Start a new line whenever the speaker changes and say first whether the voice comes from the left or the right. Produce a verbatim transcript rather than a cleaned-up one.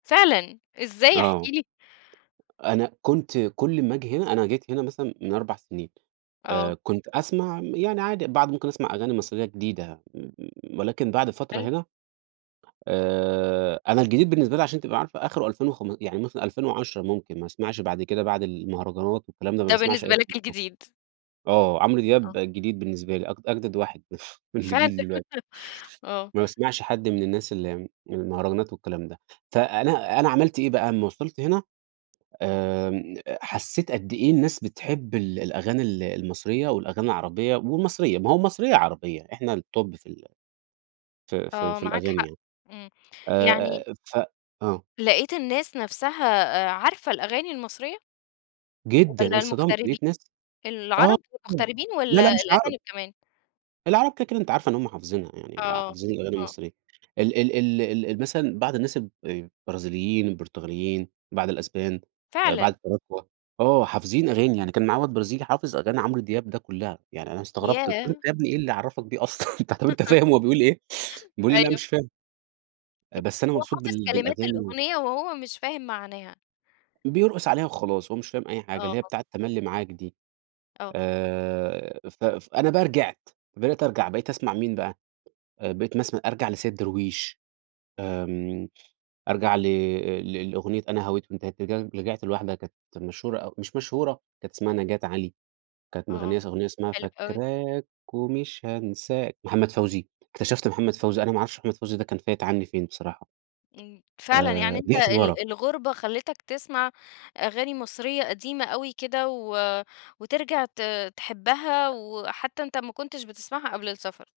left: فعلًا! إزاي احكِ
right: آه،
left: لي.
right: أنا كنت كُلّ ما آجي هنا أنا جيت هنا مثلًا من أربع سنين
left: آه.
right: آآ، كنت أسمع م يعني عادي بعض ممكن أسمع أغاني مصرية جديدة، م ولكن بعد فترة
left: حلو.
right: هنا آآ، أنا الجديد بالنسبة لي عشان تبقى عارفة آخره ألفين وخم يعني مثلًا ألفين وعشرة ممكن ما أسمعش بعد كده، بعد المهرجانات والكلام ده ما
left: ده
right: باسمعش
left: بالنسبة
right: أي
left: لك
right: حاجة خالص،
left: الجديد.
right: آه، عمرو دياب
left: آه.
right: جديد بالنسبة لي أج أجدد واحد من
left: ف
right: جيْل دلوقتي.
left: آه.
right: ما باسمعش حد من الناس اللي من المهرجانات والكلام ده، فأنا أنا عملت إيه بقى، امّا وصلت هنا آمم، أ حسيت قدّ إيه الناس بتحب ال الأغاني ال المصرية والأغاني العربية والمصرية، ما هو المصرية عربية إحنا الtop في ال في في
left: آه
right: في
left: معاك
right: الأغاني
left: حق،
right: يعني.
left: إمم،
right: آآ،
left: يعني
right: أ أ ف آه.
left: لقيت الناس نَفسها آآ، عارفة الأغاني المصرية؟
right: جدًا، انا
left: والّا
right: اتصدمت
left: المغتربي
right: لقيت ناس آه،
left: العرب، المغتربين
right: لا
left: والّا
right: لأ مش عرب.
left: الأجانب كمان؟
right: العرب كده كده، أنتِ عارفة إن هُم حافظينها يعني،
left: آه،
right: حافظين الأغاني
left: آه.
right: المصرية، ال ال ال ال مثلًا بعض الناس الب البرازيليين، البرتغاليين، بعض الأسبان، آآ، بعض
left: فعلًا!
right: التراكوة، آه حافظين أغاني، يعني كان معايا واد برازيلي حافظ أغاني عمرو دياب ده كلّها، يعني أنا استغرت قلت له:
left: ياه!
right: "أنت يا ابني إيه اللي عرفك بيه أصلًا؟! طب أنت فاهم هو بيقول إيه؟" بيقول لي: "لأ،
left: أيوه.
right: مش فاهم.". آآ،
left: [unintelligible]
right: "بس أنا
left: هو
right: مبسوط
left: حافظ
right: بال
left: كلمات
right: بالأغاني و"
left: الأغنية وهو مش فاهم معناها.
right: بيرقص عليها وخلاص هو مش فاهم أي حاجة،
left: آه.
right: اللي هي بتاعة تملي معاك دي.
left: آه.
right: آآ، ف ف أنا بقى رجعت، بدأت أرجع، بقيت أسمع مين بقى، آآ، بقيت مث أرجع لسيد درويش آمم، أرجع ل ل لأغنية أنا هويت وانتهيت رج رجعت لواحدة كانت مشهورة أو مش مشهورة كانت اسمها نجاة علي، كانت
left: آه،
right: مِغنية س أغنية اسمها
left: حلو أوي.
right: فاكراك ومش هانساك، محمد فوزي، اكتشفت محمد فوزي، أنا ما عرفش محمد فوزي ده كان فايت عني فين بصراحة،
left: آمم، فعلًا يعني
right: آآ،
left: أنت
right: رجعت لورا.
left: ال الغربة خلِّتك تسمع أغاني مصرية قديمة أوي كده و وترجع ت تحبها وحتى أنت ما كنتش بتسمعها قبل السفر.